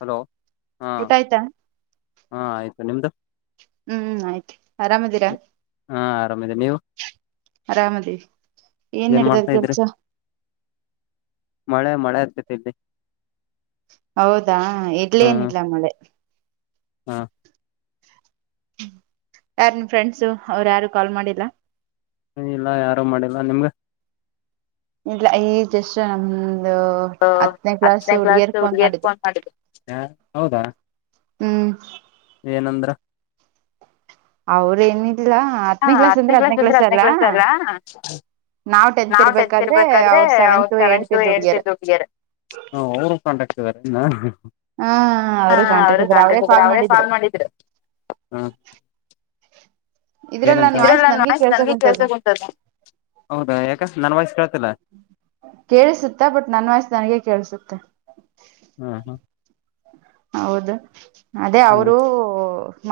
Hello ಹಾಂ ಊಟ ಆಯ್ತಾ ಹಾಂ ಆಯಿತು ನಿಮ್ದು ಹ್ಮ್ ಆಯ್ತು ಆರಾಮದಿರಾ ಹಾ ಆರಾಮಿದೆ ನೀವು ಆರಾಮಿದಿನಿ ಏನ್ ನೆಡೆದದ ಮಾಡ್ತಾ ಇದ್ರಿ ಕೆಲ್ಸ ಮಳೆ ಮಳೆ ಆಗ್ತೈತಿ ಇಲ್ಲಿ ಹೌದಾ ಹಾ ಇಡ್ಲೇನಿಲ್ಲ ಮಳೆ ಹಾ ಯಾರ್ ನಿಮ್ ಫ್ರೆಂಡ್ಸು ಅವ್ರು ಯಾರು ಕಾಲ್ ಮಾಡಿಲ್ಲ ಇಲ್ಲ ಯಾರು ಮಾಡಿಲ್ಲಾ ನಿಮ್ಗೆ ಇಲ್ಲ ಈಗ ಜಸ್ಟ್ ನಮ್ದು ಹ ಹತ್ತನೇ ಬ್ರಾಂಚ್ ಹುಡ್ಗಿಯಾರು ಫೋನ್ ಮಾಡಿದ್ರು ಹೌದಾ ಹ್ಮ್ ಏನಂದ್ರು ಅವ್ರು ಏನಿಲ್ಲ ಹಾ ಹತ್ತನೇ ಕ್ಲಾಸ್ ಅಂದ್ರೆ ಹತ್ತನೇ ಕ್ಲಾಸ್ ಅಲ್ಲ ನಾವ್ ಟೆಂತ್ ಇರ್ಬೇಕಾದ್ರೆ ಅವ ಸೆವೆಂತ್ ಏತ್ ಇದ್ರು ಹುಡುಗೀಯಾರು ಹಾ ಅವರು ಕಾಂಟ್ಯಾಕ್ಟ್ ಇದ್ದಾರೆ ಇನ್ನ ಹ ಹಾ ಅವರು ಕಾಂಟಾಕ್ಟ್ ಇದ್ರಾರೆ ಅವರೇ ಕಾಲ್ ಮಾಡಿದರು ಇದ್ರಲ್ಲಿ ಏನಂತ... ವಾಯ್ಸ್ ಇದರಲ್ಲಿ ನನ್ ನನ್ಗೆ ವಾಯ್ಸ್ಹೌ ಕೇಳ್ಸ ನನಗೆ ಕುಂತದ ಕೆಲ್ಸಕ್ ಹೊಂಟದೇ ಹೌದಾ ಯಾಕ ನನ್ ವಾಯ್ಸ ಕೇಳ್ತಿಲ್ವಾ ಕೇಳಿಸುತ್ತೆ ಬಟ್ ನನ್ ವಾಯ್ಸ್ ನನಗೆ ಕೇಳಿಸುತ್ತೆ ಹ್ಮ ಹ್ಮ ಹೌದು ಅದೇ ಹ್ಮ್ ಅವರೂ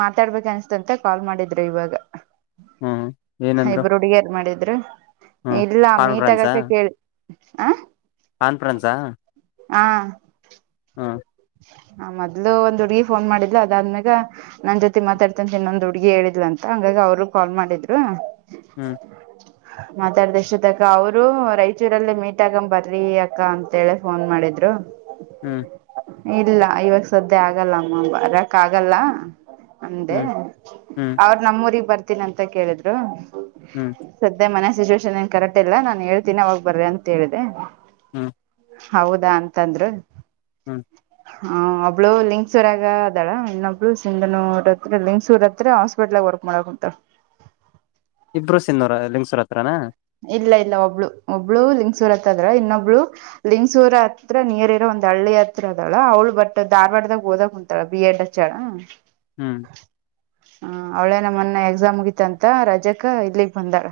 ಮಾತಾಡ್ಬೇಕ ಅನ್ಸ್ತಂತ ಕಾಲ್ ಮಾಡಿದ್ರು ಇವಾಗ ಹಾ ಇಬ್ರು ಹುಡುಗಿಯಾರ ಮಾಡಿದ್ರು ಹ್ಮ್ ಇಲ್ಲ ಮೀಟ್ ಕಾನ್ಫರೆನ್ಸಾ ಆಗಕ್ ಕೇಳಿ ಆ ಕಾನ್ಫರೆನ್ಸ್ ಆ ಹಾ ಹಾ ಆ ಮೊದ್ಲು ಒಂದ್ ಹುಡ್ಗಿ ಫೋನ್ ಮಾಡಿದಿಲ್ಲ ಅದಾದ್ಮ್ಯಾಗ ನನ್ ಜೊತೆ ಮಾತಾಡ್ತನ್ ಇನ್ನೊಂದು ಹುಡ್ಗಿ ಹೇಳಿದ್ಲು ಅಂತ ಹಂಗಾಗಿ ಅವರು ಕಾಲ್ ಮಾಡಿದ್ರು ಹ್ಮ್ [unintelligible] ಮಾತಾಡ್ದ ಇಷ್ಟೋತಕ್ಕ ಅವರು ರಾಯಚೂರಲ್ಲೇ ಮೀಟ್ ಅಗಮ್ ಬರ್ರಿ ಅಕ್ಕ ಅಂತ ಹೇಳಿ ಫೋನ್ ಮಾಡಿದ್ರು. ಹ್ಞ. ಇಲ್ಲ ಇವಾಗ ಸದ್ಯ ಆಗಲ್ಲ ಅಮ್ಮ ಬರಕ್ ಆಗಲ್ಲ. ಅಂದೆ ಹ್ಮ್ ಹ್ಮ್ ಅವ್ರ ನಮ್ಮೂರಿಗ್ ಬರ್ತೀನಿ ಅಂತ ಕೇಳಿದ್ರು. ಹ್ಮ್. ಸದ್ಯ ಮನೆ ಸಿಚುವೇೇಶನ್ಏನ್ ಕರೆಟ್ ಇಲ್ಲ ನಾನ್ ಹೇಳ್ತೀನಿ ಅವಾಗ ಬರ್ರಿ ಅಂತ ಹೇಳ್ದೆ. ಹ್ಮ್ ಹೌದಾ ಅಂತಂದ್ರು. ಹ್ಮ್. ಹ್ ಒಬ್ಳು ಲಿಂಗಸೂರಾಗ ಅದಾಳ ಇನ್ನೊಬ್ಳು ಸಿಂಧನೂರ ಹತ್ರ ಲಿಂಗಸೂರ್ ಹತ್ರ. ಹಾಸ್ಪಿಟಲ್ ವರ್ಕ್ ಮಾಡಕ ಕುಂತಲ. ಇಬ್ರು ಸಿನ್ನೂರ ಲಿಂಗ್ಸೂರ್ ಹತ್ರನಾ. ಇಲ್ಲ ಇಲ್ಲ ಒಬ್ಳು ಒಬ್ಳು ಲಿಂಗಸೂರತ್ದ್ರ ಇನ್ನೊಬ್ಳ. ಲಿಂಗ್ಸೂರ್ ಹತ್ರ ನಿಯರ್ ಇರೋ ಒಂದ್ ಹಳ್ಳಿ ಹತ್ರ ಅದಳ ಅವ್ಳು ಬಟ್ ಧಾರವಾಡದಾಗ ಹೋದಾಗ ಕುಂತಾಲ ಬಿ ಎಡ್ ಹಚ್ಚಳ. ಹ. ಹ್ಮ್. ಹ ಅವಳೇ ಅಲ್ಲ ಮೊನ್ನೆ ಎಕ್ಸಾಮ್ ಮುಗಿತ್ತ ಅಂತ ರಜಕ ಇಲ್ಲಿಗ್ ಬಂದಾಳ.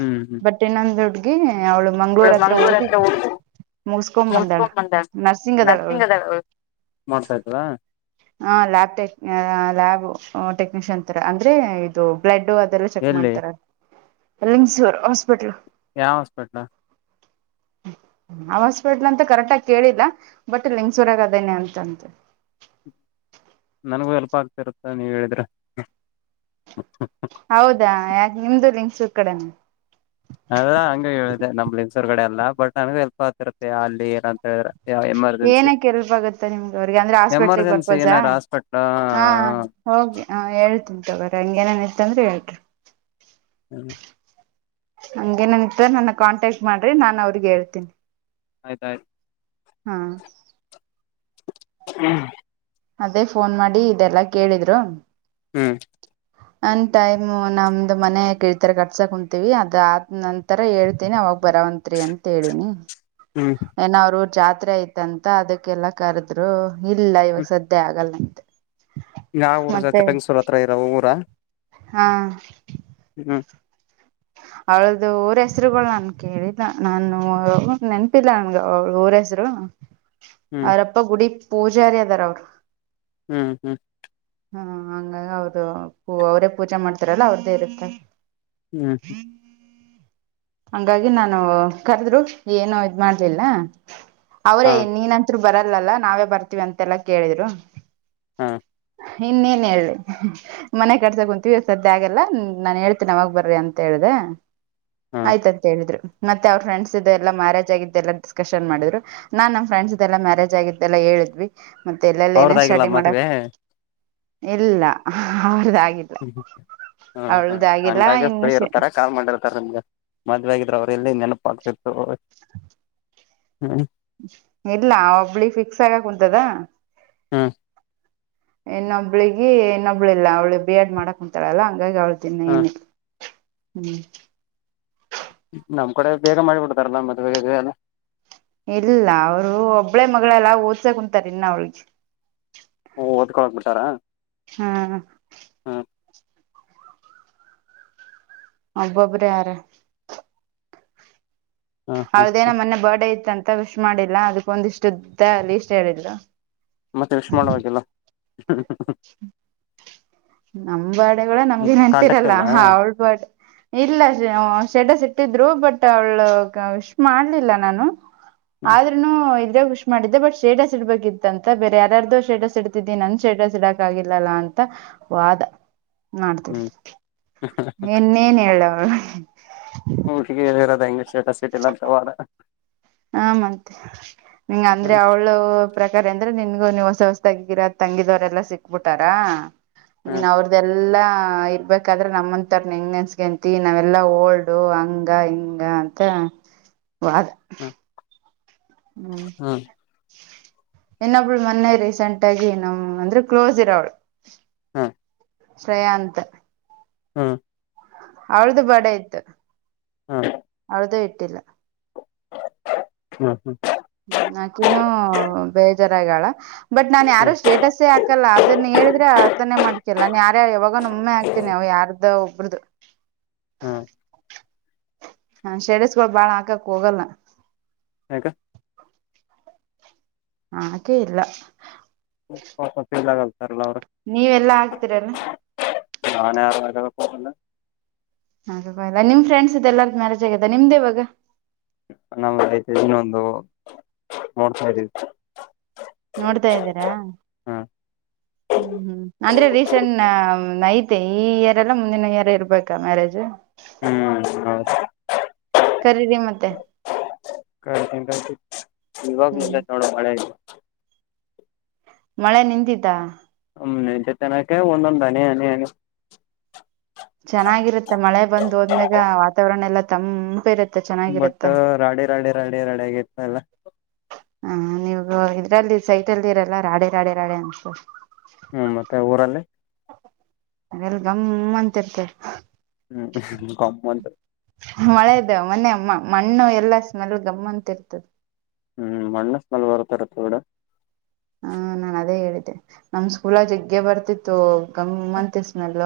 ಹ್ಮ್. ಹ್ಮ್ ಬಟ್ ಇನ್ನೊಂದು ಹುಡುಗಿ ಅವಳ ಮಂಗಳೂರ ಹತ್ರ ಮಂಗ್ಳೂರ್ ಓದಿ ಹೋಗಿ ಮುಗಸಕೊ ಬಂದಾಳ ಮುಗಸ್ಕೊಂಡ್ ಬಂದ ನರ್ಸಿಂಗ್ ಅದಾಳ್ ಅವಳು. [unintelligible] ಆಯ್ತ ತದ. ಹ ಲ್ಯಾಬ್ ಟೆಕ್ ಲ್ಯಾಬ್ ಟೆಕ್ನಿಷಿಯನ್ ಅಂತರ ಅಂದ್ರೆ ಇದು ಬ್ಲಡೂ ಅದು. [unintelligible] ಚೆಕ್ ಎಲ್ಲಿ ಮಾಡ್ತಾರ ರಂಗಸು ಹಾಸ್ಪಿಟ್ಲ್. ಯಾವ ಹಾಸ್ಪಿಟ್ಲ. [inaudible] ಅವ ಹಾಸ್ಪಿಟ್ಲ್ ಅಂತ ಕರೆಕ್ಟ್ ಆಗಿ ಕೇಳಿಲ್ಲ ಬಟ್ ಲಿಂಗಸೂರಾಗ ಅದೇನೆ ಅಂತ. [unintelligible] ನನಗೂ ಹೆಲ್ಪ್ ಆಗ್ತಿರುತ್ತ ನೀವ ಹೇಳಿದ್ರ. ಹೌದಾ ಯಾಕ ನಿಮ್ದು ಲಿಂಗಸೂರ್ ಕಡೆನ. ಅದ ಹಂಗ ಹೇಳಿದೆ ನಮ್ಮ ಲಿಂಗಸುರ ಕಡೆ ಅಲ್ಲಾ ಬಟ್ ನಂಗ ಹೆಲ್ಪ್ ಆತಿರುತ್ತೆ ಅಲ್ಲಿ ಏನಂತ ಎಮರ್ ಏನಕ ಹೆಲ್ಪ್ ಆಗುತ್ತೆ ನಿಮ್ಗ ಅವ್ರಿಗೆ ಅಂದ್ರೆ ಹಾಸ್ಪಿಟಲ್ಗ ಎಮರ್ಜೆನ್ಸಿ ಪರ್ಪಸ್ ಹಾ ಏನಾರ ಹಾಸ್ಪಿಟ್ಲ್ ಹ ಹ. ಹೋಗಿ ಹ ಹೇಳ್ತೀನಿ ತಗೊರಿ ಹಂಗ ಏನೇನ್ ಇತ್ತಂದ್ರೆ ಹೇಳ್ರಿ. ಹ್ಮ್. ಹಂಗ ಏನೇನ ಇತ್ತ ನನ್ನ ಕಾಂಟ್ಯಾಕ್ಟ್ ಮಾಡ್ರಿ ನಾನನ್ ಅವ್ರಿಗೆ ಹೇಳ್ತೀನಿ. ಆಯ್ತ ಆಯ್ತ. ಹಾ. [unintelligible] ಅದೇ ಫೋನ್ ಮಾಡಿ ಇದೆಲ್ಲಾ ಕೇಳಿದ್ರು. ಹ್ಮ್. ನನ್ ಟೈಮ್ ನಮ್ದ ಮನೆ ಕಿಳತರ ಕಟ್ಸಾಕ್ ಕುಂತೀವಿ ಅದ ಆದ ನಂ ಈ ತರ ಹೇಳ್ತೇನಿ ಅವಾಗ ಬರಂತ ಅಂತ್ರಿ ಹೇಳಿನಿ ಹ್ಮ್ ಏನೋ ಅವರ ಊರ ಜಾತ್ರೆ ಐತಂತ ಅದಕ್ಕೆಲ್ಲಾ. ಕರದ್ರು ಇಲ್ಲ ಇವಾಗ ಹ್ಮ್ ಸದ್ಯ ಆಗಲ್ಲ ಅಂತ. ಯಾವ ಊರ ಜೊತೆ ಲಿಂಗಸುರ ಹತ್ರ ಇರೊ ಊರ. ಹಾ. ಹ್ಞ. ಅವಳ್ದು ಊರ ಹೆಸರುಗಳು ನನ್ ಕೇಳಿಲ್ಲ ನಾನು ನೆನಪಿಲ್ಲ ನನ್ಗ ಅವಳ ಊರ ಹೆಸರು ಹ್ಮ್ ಅವರಪ್ಪ ಗುಡಿ ಪೂಜಾರಿ ಅದಾರ ಅವರು ಹ್ಞ ಹ್ಮಞ ಹಾ ಹಂಗ ಅವರು ಅವರೇ ಪೂಜೆ ಮಾಡ್ತಾರಲ್ಲ ಅವ್ರ್ದೇ ಇರುತ್ತಾರೆ ಹ್ಞ ಹ ಹಂಗಾಗಿ ನಾನು ಕರೆದ್ರು ಏನು ಇದ್ ಮಾಡ್ಲಿಲ್ಲ ಹಾ ಅವ್ರೇ ನೀನ ರು ಬರಲ್ಲಲ್ಲ ನಾವೇ ಬರ್ತೀವಿ ಅಂತೆಲ್ಲಾ ಕೇಳಿದ್ರು ಹಾ ಇನ್ನೇನ್ ಹೇಳಿ ಮನೆ ಕಟ್ಸ ಕುಂತೀವಿ ಸದ್ಯ ಆಗೆಲ್ಲ ನಾನ್ ಹೇಳ್ತೇನೆ ಅವಾಗ ಬರ್ರಿ ಅಂತ ಹೇಳ್ದ ಹಾ ತ ಹೇಳಿದ್ರರು ಮತ್ತೆ ಅವ್ರ ಫ್ರೆಂಡ್ಸ್ ಇ ಎಲ್ಲ ಮ್ಯಾರೇಜ್ ಆಗಿದ್ದ ಎ ಡ್ಕಶನ್ ಮಾಡಿದ್ರು ನಾನ್ ನಮ್ ಫ್ರೆಂಡ್ಸ್ ಇದೆ ಎಲ್ಲಾ ಮ್ಯಾರೇಜ್ ಆಗಿದ್ದೆಲ್ಲಾ ಹೇಳಿದ್ವಿ ಮತ್ತೆ ಎಲ್ಲೆಲ್ಲ ಏನೇನ್ ಅವ್ರದಾಗಿಲ್ಲ ಸ್ಟಡಿ ಮದ್ವೆ ಮಾಡಕ್ ಹ ಇಲ್ಲ ಅವದಾಗಿತ್ತು ಹ್ಮ ಹ್ಮ್ ಹ್ಮ್ ಅಂದಾಗೆ ಇನ್ನು ಫ್ರೀ ಇರ್ತಾರ ಕಾಲ್ ಮಾಡಿರ್ತಾರೆ ನಿಮ್ಗೆ ಮದ್ವೆ ಆಗ್ರೆ ಅವರು ಎಲ್ಲಿ ನೆನಪ ಆತಿರ್ತ ಹ್ಮ್ ಇಲ್ಲ ಒಬ್ಳಿ ಫಿಕ್ಸ್ ಆಗಕ್ ಕುಂಂತದಾ ಹಾಂ ಇನ್ನೊಬ್ಳಿಗೆ ಇನ್ನೊಬ್ಳು ಇಿಲ್ಲ ಅವಳು ಬಿ ಎಡ್ ಮಾಡಕ್ ಕುಂಂತಾಳಲ್ಲಾ ಹಂಗಾಗಿ ಅವ್ಳ ದನ್ನ ಹ್ಮ್ ಏನಿತ್ತು ಹ್ಮ್ ನಮ್ ಕಡೆ ಬೇಗ ಮಾಡಿಬಿಡ್ತಾರಲ್ಲಾ ಮದ್ುವ ಎಲ್ಲ ಇಲ್ಲ ಅವ್ರು ಒಬ್ಳೆ ಮಗಳೆಲ್ಲ ಓದ್ಸ ಕುಂಂತಾರ ಇನ್ನ ಅವಳಿಗೆ ಓಓದಕ ಹೋಗ್ಬ ಬಿಿಾರಾ ಹಾ ಒಬ್ಬೊಬ್ ಯಾರ ಹ್ಮ್ ಹ್ಮ್ ಅವ್ರದೇ ನ ಮೊನೆೆ ಬರ್ಡೇ ಇತ್ತಂತ ವಿಶ್ ಮಾಡಿಲ್ಲ ಅದಕ್ಕ ಒಂದ ಇಷ್ಟು್ದ ಅಲ್ಲಿ ಇಷ್ಟ ಹೇಳಿದು ಮತ್ತೆ ಯಷ್ಮಣವಾಗಿಲ್ಲ ನಮ್ ಬಾಡೆಗಳ ನಮ್ಗೆ ಕಾಂಟ್ಯಾಕ್ಟ್ ನೆನ್ಪಿರಲ್ಲ ಇಲ್ಲ ಅವಳ ಬಾ ಇಲ್ಲ ಶೆಡ ಸಿಟ್ಟಿದ್ರು ಬಟ್ ಅವ್ಳಶ್ ಮಾಡ್ಲಿಲ್ಲ ನಾನು ಹ್ಮ್ ಆದ್ರೂನು ಇದ್ರೆುಷ ಮಾಡಿದ್ದೆ ಬಟ್ ಶೇಡಸ್ ಇಡ್ಬೇಕಿತ್ತ ಅಂತ ಬೇರೆ ಯಾರ್ದು ಶೇಡಸ್ ಇಡ್ತಿದಿ ನನ್ ಶೇಡ್ಸ್ಡಾಕ್ ಗಿಲ್ಲಲ್ಲ ಅಂತ ವಾದ ಮಾಡ್ತವಿ ಹ್ಮ್ ಇನ್ನೇನ್ ಹೇಳವಳು ಹಿಗೆ ಇರೋದ ಹೆಂಗ್ ಸಿಟಿಲ ಅಂತವಾ ಹ ಮತ್ತ ನಿಂಗ ಅಂದ್ರೆ ಹ್ಮ್ ಅವಳು ಪ್ರಕಾರ ಅಂದ್ರೆ ನಿನ್ಗು ನೀನ್ ಹೊಸ ಹೊಸದಾಗಿಿರೋ ತಂಗಿದವರೆಲ್ಲಾ ಸಿಕ್ಬಿಟ್ಟಾರ ನೀನ್ ಹ್ಮ್ ಅವ್ರ್ದ ಇದೆಲ್ಲಾ ಇರ್ಬೇಕಾದ್ರೆ ನಮ್ಮಂತರ್ ಹೆಂಗ್ ನೆನ್ಸ್ಗಂತಿ ನಾವೆಲ್ಲಾ ಓಲ್ಡು ಹಂಗ ಹಿಂಗ ಅಂತ ಹ ವ ಹ್ಮ್ ಹ ಇನ್ನೊಬ್ಳು ಮೊನ್ನೆ ರೀಸೆಂಟ್ ಆಗಿ ನಮ ಅಂದ್ರೆ ಕ್ಲೋಸ್ ಇರವಳು ಹಾ ಶ್ರೇಯಾಂತ್ ಹಾಂ ಅವಳ್ದು ಬರ್ಡೇ ಇತ್ತು ಹಾ ಅವಳದ ಇಟ್ಟಿಲ್ಲ. ಹ್ಮ್ ಹ್ಮ್ ಹ್ಮ ಆಾಕಿನೂ ಬೇಜಾರಾಗಳ ಬಟ್ ನಾನ್ ಯಾರು ಹ್ಮ್ ಸ್ಟೇಟಸೇ ಆ. ಹಾಕಲ್ಲ ಅದನ್ನ ಹೇಳಿದ್ರೆ ಅರ್ತಾನೇ ಮಾಡ್ಕಲ್ಲ ಯಾರ ಯಾವಾಗುಮ್ನೆ ಆಕ್ತಿನಿ ಯಾರ್ದೋ ಒಬ್ರುದು. ಹಾ ಹಾ ಸ್ಟೇಟಸ್ಗಳು ಬಾಳ್ ಹಾಕಕ್ ಹೋಗಲ್ಲ. ಯಾಕ. ಆಕೆ ಇಲ್ಲ. ಪಾಪ ಫೇಲ್ ಆಗಲ್ತಾರಲ್ಲ ಅವ್ರ. ನೀವೆಲ್ಲಾ ಹಾಕ್ತಿರಲ್ಲ. ನಾನೇ ಯಾರ ಮಾಡ್ಕಳೋಕ್ಕೋಗೋಲ್ಲ. ಅಕೋಗೋಗಿಲ್ಲ ನಿಮ್ ಫ್ರೆಂಡ್ಸಿದೆಲ್ಲ ಮ್ಯಾರೇಜ್ ಆಗಿದೆ ನಿಮ್ದ್ಯಾವಾಗ. ನಮ್ಐತ ಇನ್ನೊಂದು ನೋಡ್ತಾ ಇದನಿ. ನೋಡ್ತಾ ಇದ್ದೀರಾ. ಹ ಹ್ಮ್ ಹ್ಮ್ ಅಂದ್ರೆ ರೀಸೆಂಟ್ ನೈತೆ ಈ ಇಯರ್ ಎಲ್ಲ ಮುಂದಿನ ಇಯರ್ ಇರ್ಬೇಕಾ ಮ್ಯಾರೇಜ್. ಹ್ಮ್ ಹ ಕರೀರಿ ಮತ್ತೆ ಕ ಹ್ಮ್ ಇವಾಗಲ್ಲ ತೋಳ ಮಳೆ ಆು ಮಳೆ ನಿಂದಿದ್ದಾ ಹ್ಮ್ ನಿ ತೆನಕೆ ಒಂದೊಂದಾನ ಅನ ಚೆನ್ನಾಗಿರುತ್ತೆ ಮಳೆ ಬಂದು್ ಹೋದ್ಮ್ಯಾಗ ವಾತಾವರಣ ಎಲ್ಲಾ ತಂಪ ಇರುತ್ತೆ ಬಟ್ ಚೆನ್ನಾಗಿರುತ್ತೆ ರಾಡಿ ರಾಡಿ ರಾಡಿ ರಾಡಿ ಆಗ ಇತ ಎಲ್ಲ ಹ ನೀವ ಇದ್ರಲ್ಲಿ ಸೈಟಲ್ಲಿ ಇರಲ್ಲ ರಾಡೆ ರಾಡೆ ರಾಡೆ ಅನ್ಸ ಹ್ಮ್ ಮತ್ತೆ ಊರಲ್ಲಿ ಅಲ್ ಗಮ್ಮಂತಿ ಇರ್ತಾರೆ ಹ್ಮ್ ಕಮ್ಮಂತ ಮಳೆದು ಮೊೆ ಮಣ್ಣು ಎಲ್ಲಾ ಸ್ಮೆಲ್ ಗಮ್ಮಂತ ಇರ್ತದೆ ಹ್ಮ್ ಮಣ್ಣಸ್ ಲ್ ಬರ್ತಾರೆ ತೂಡ ಹ ನಾನ್ ಅದೇ ಹೇಳಿದ್ದೆ ನಮ್ ಸ್ಕೂಲ ಜಗ್ಗೆ ಬರ್ತಿತ್ತು ಗಮ್ಮಂತ ಸ್ಮೆಲ್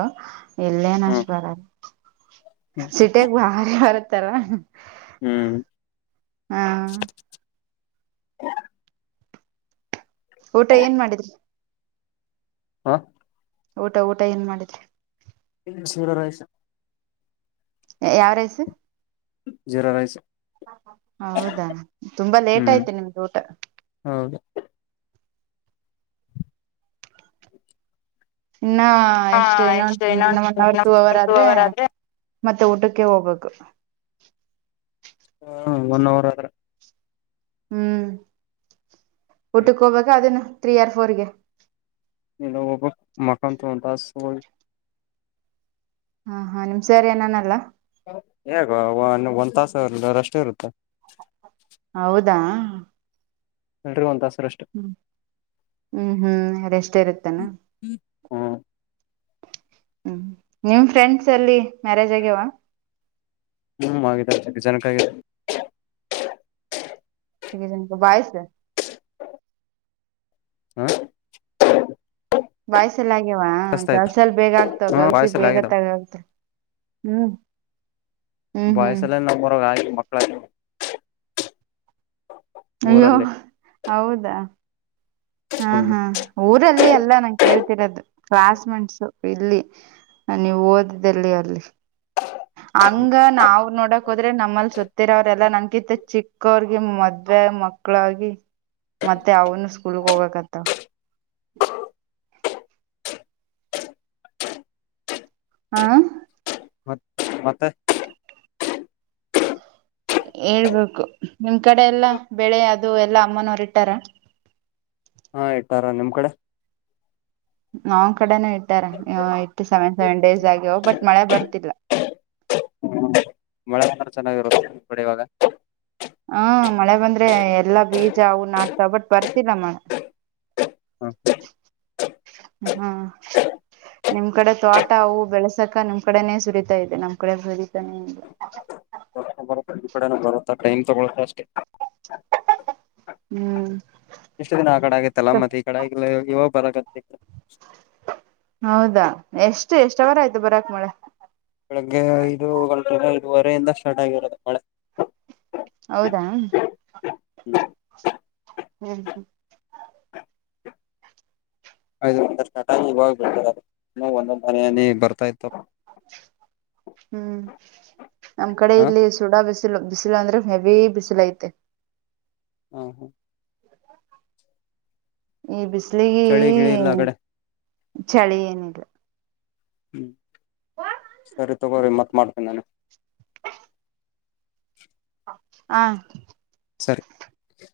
ಎಲ್ಲೇ ನ ಅಷ್ಟ ಹ್ಮ್ ಬರದು ಸಿಟಿಯಾಗ ಭಾರಿ ಬರುತ್ತಲ್ಲ. ಹ್ಮ್ ಹಾ ಊಟ ಏನ್ ಮಾಡಿದ್ರಿ ಹಾಂ ಊಟ ಊಟ ಏನ್ ಮಾಡಿದ್ರಿ ಇ ಶವರಾಯ ಯಾವ ರೈಸ ಜೀರಾ ರೈಸ್ ಹೌದಾ ತುಂಬಾ ಲೇಟ್ ಹ್ಮ್ ಆಯ್ತ ನಿಮ್ದ ಊಟ ಹೌದು ಆ ಇನ್ನ ಎಷ್ಟು ಇನ್ನೊ ಇನ್ನು ಒನ್ ಅವರ್ ಟೂ ಅವರ್ ಆದ್ರೆ ಮತ್ತೆ ಊಟಕ್ಕೆ ಹೋಗಕ್ ಹ ಒನ್ ಅವರ್ ಆದ್ರೆ ಹ್ಮ್ ಊಟಕ್ಕೆ ಹೋಗ್ಬೇಕ ಅದನ್ನು ತ್ರ್ರೀ ಆರ್ ಫೋರ್ಗೆ ಇ ಒ ಮಕಾ ತಂತ ಸ ಹಾ ಹಾ ನಿಮ್ ಸರಿ ಏನಾನಲ್ಲ ಹೇಗ ಒಂದ್ ತಾಸರ್ದ ಅಷ್ಟು ಇರುತ್ತಾ ಹೌದಾ ನರುವಂತಹ ಸ್ರಷ್ಟು ಹ್ಮ್ ಹ್ಮ್ ಹ್ಮ್ ಅದೆಷ್ಟ ಇರುತ್ತೆ ಹ್ಮ ಹ್ಮ್ ನಿಮ್ ಫ್ರೆಂಡ್ಸ್ ಅಲ್ಲಿ ಮ್ಯಾರೇಜ್ ಆಗ್ಯವಾ ಹ್ಮ್ ಆದೆ ಆತಿ ಜನಕ್ಕ ಬೈಸ್ ಹಾ ಬಾಯ್ಸಲ್ಲ ಆಗ್ಯವ ಕಸ್ತ ಆಯ್ತು ಗಲ್ಸಲ್ಲಿ ಬೇಗ ಆಗ್ತವ ಹ್ಮ ಗಲ್ಸಿ ಬಾಯ್ಸಲ್ಲಿ ಬೇಗ ಆಗಿದಾವ ತಗ ಆತ ಹ್ಮ್ ಹ್ಮ್ ಹ್ಮ್ ಬಯ್ಸಲ್ಲ ನಮ್ಮರ ಆ ಮಕ್ಳ ಅಯ್ಯೋ ಊರಲ್ಲಿ ಹೌದಾ ಹಾ ಹ್ಮ್ ಹಾ ಊರಲ್ಲಿ ಎಲ್ಲಾ ನಂಗೆ ಕೇಳ್ತಿರೋದದು ಕ್ಲಾಸ್ ಮೇಂಟ್ಸು ಇಲ್ಲಿ ನೀವು ಓದ್ದಲ್ಲಿ ಅಲ್ಲಿ ಹಂಗ ನಾವ್ ನೋಡಕ್ ಹೋದ್ರೆ ನಮ್ಮಲ್ಲಿ ಸ ಇತ್ತರ ಅವ್ರೆಲ್ಲಾ ನನ್ ಕಿತ್ತ ಚಿಕ್ಕವರ್ಗ ಮದ್ವೆ ಮಕ್ಳಾಗಿ ಮತ್ತೆ ಅವನು ಸ್ಕೂಲ್ಗ್ ಹೋಗಬೇಕತ್ತ ಹಾ ಮತ್ ಮತ್ತೆ ಹೇಳ್ಬೇಕು ನಿಮ್ ಕಡೆ ಎಲ್ಲ ಬೆಳೆ ಅದು ಎಲ್ಲಾ ಅಮ್ಮನವರು ಇಟ್ಟಾರ ಹಾ ಇಟ್ಟಾರ ನಿಮ್ ಕಡೆ ನ್ ಕಡೆನೂ ಇಟ್ಟಾರ ಇತ್ತು ಸೆವೆನ್ ಸೆವೆನ್ ಡೇಸ್ ಆಗ್ಯ್ ಬಟ್ ಮಳೆ ಬರ್ತಿಲ್ಲಾ ಹ್ಮ ಮಳೆ ಚೆನ್ನಾಗಿರುತ್ತೆಡಿ ಇವಾಗ ಹ್ಮ ಮಳೆ ಬಂದ್ರೆ ಎಲ್ಲಾ ಬೀಜ ಅವು ನಾಟತ ಬಟ್ ಬರ್ತಿಲ್ಲ ಮಳೆ ಹ್ಮ ನಿಮ್ ಕಡೆ ತೋಟ ಅವು ಬೆಳಸಕ ನಿಮ್ ಕಡೆನೇ ಸುರಿತಾ ಇದೆ ನಮ್ ಕಡೆ ಸುರಿತಾನೆ ಅ ಬರುತ್ತೆ ಈ ಕಡೆ ಬರುತ್ತಾ ಟೈಮ್ ತಗೊಳ್ಕಕ್ಕೆ ಅಷ್ಟೆ ಹ್ಮ್ ಎಷ್ಟು ದಿನ ಆ ಕಡೆ ಆಗತ್ತಲ್ಲ ಮತ್ತೆ ಈ ಕಡೆಲ್ಲ ಇವಾಗ ಬರತ್ತ ಹೌದಾ ಎಷ್ಟು ಎಷ್ಟವರ ಆಯ್ತು ಬರಾಕ್ ಮಳೆ ಬೆಳಗ್ಗೆ ಐದು ಗಟ ಐವರೆಮದ ಸ್ಟಾರ್ಟ್ ಆಗಿರತ್ತ ಮಳೆ ಹೌದಾ ಹ್ಞ ಹ್ ಇಾಗ ಒಂದೊಂದ ಮನೆಯಲ್ಲಿ ಬರ್ತಾ ಇತ್ತು ಹ್ಮ್ ನಮ್ ಕಡೆ ಹ ಇಲ್ಲಿ ಚೂಡ ಬಿಸಿಲು ಬಿಸಿಲು ಅಂದ್ರೆ ಹೆವಿ ಬಿಸಿಲ ಐತೆ ಹಾ ಹಾ ಈ ಬಿಸಿಲಿಗೆ ಚಳಿ ಗಿಳಿ ಇಲ್ಲ ಆ ಕಡೆ ಚಳಿ ಏನಿಲ್ಲ ಹ್ಮ್ ಸರಿ ತಗೋ ಮತ್ತೆ ಮಾಡ್ತೀನಿ ನಾನು ಹ ಸರಿ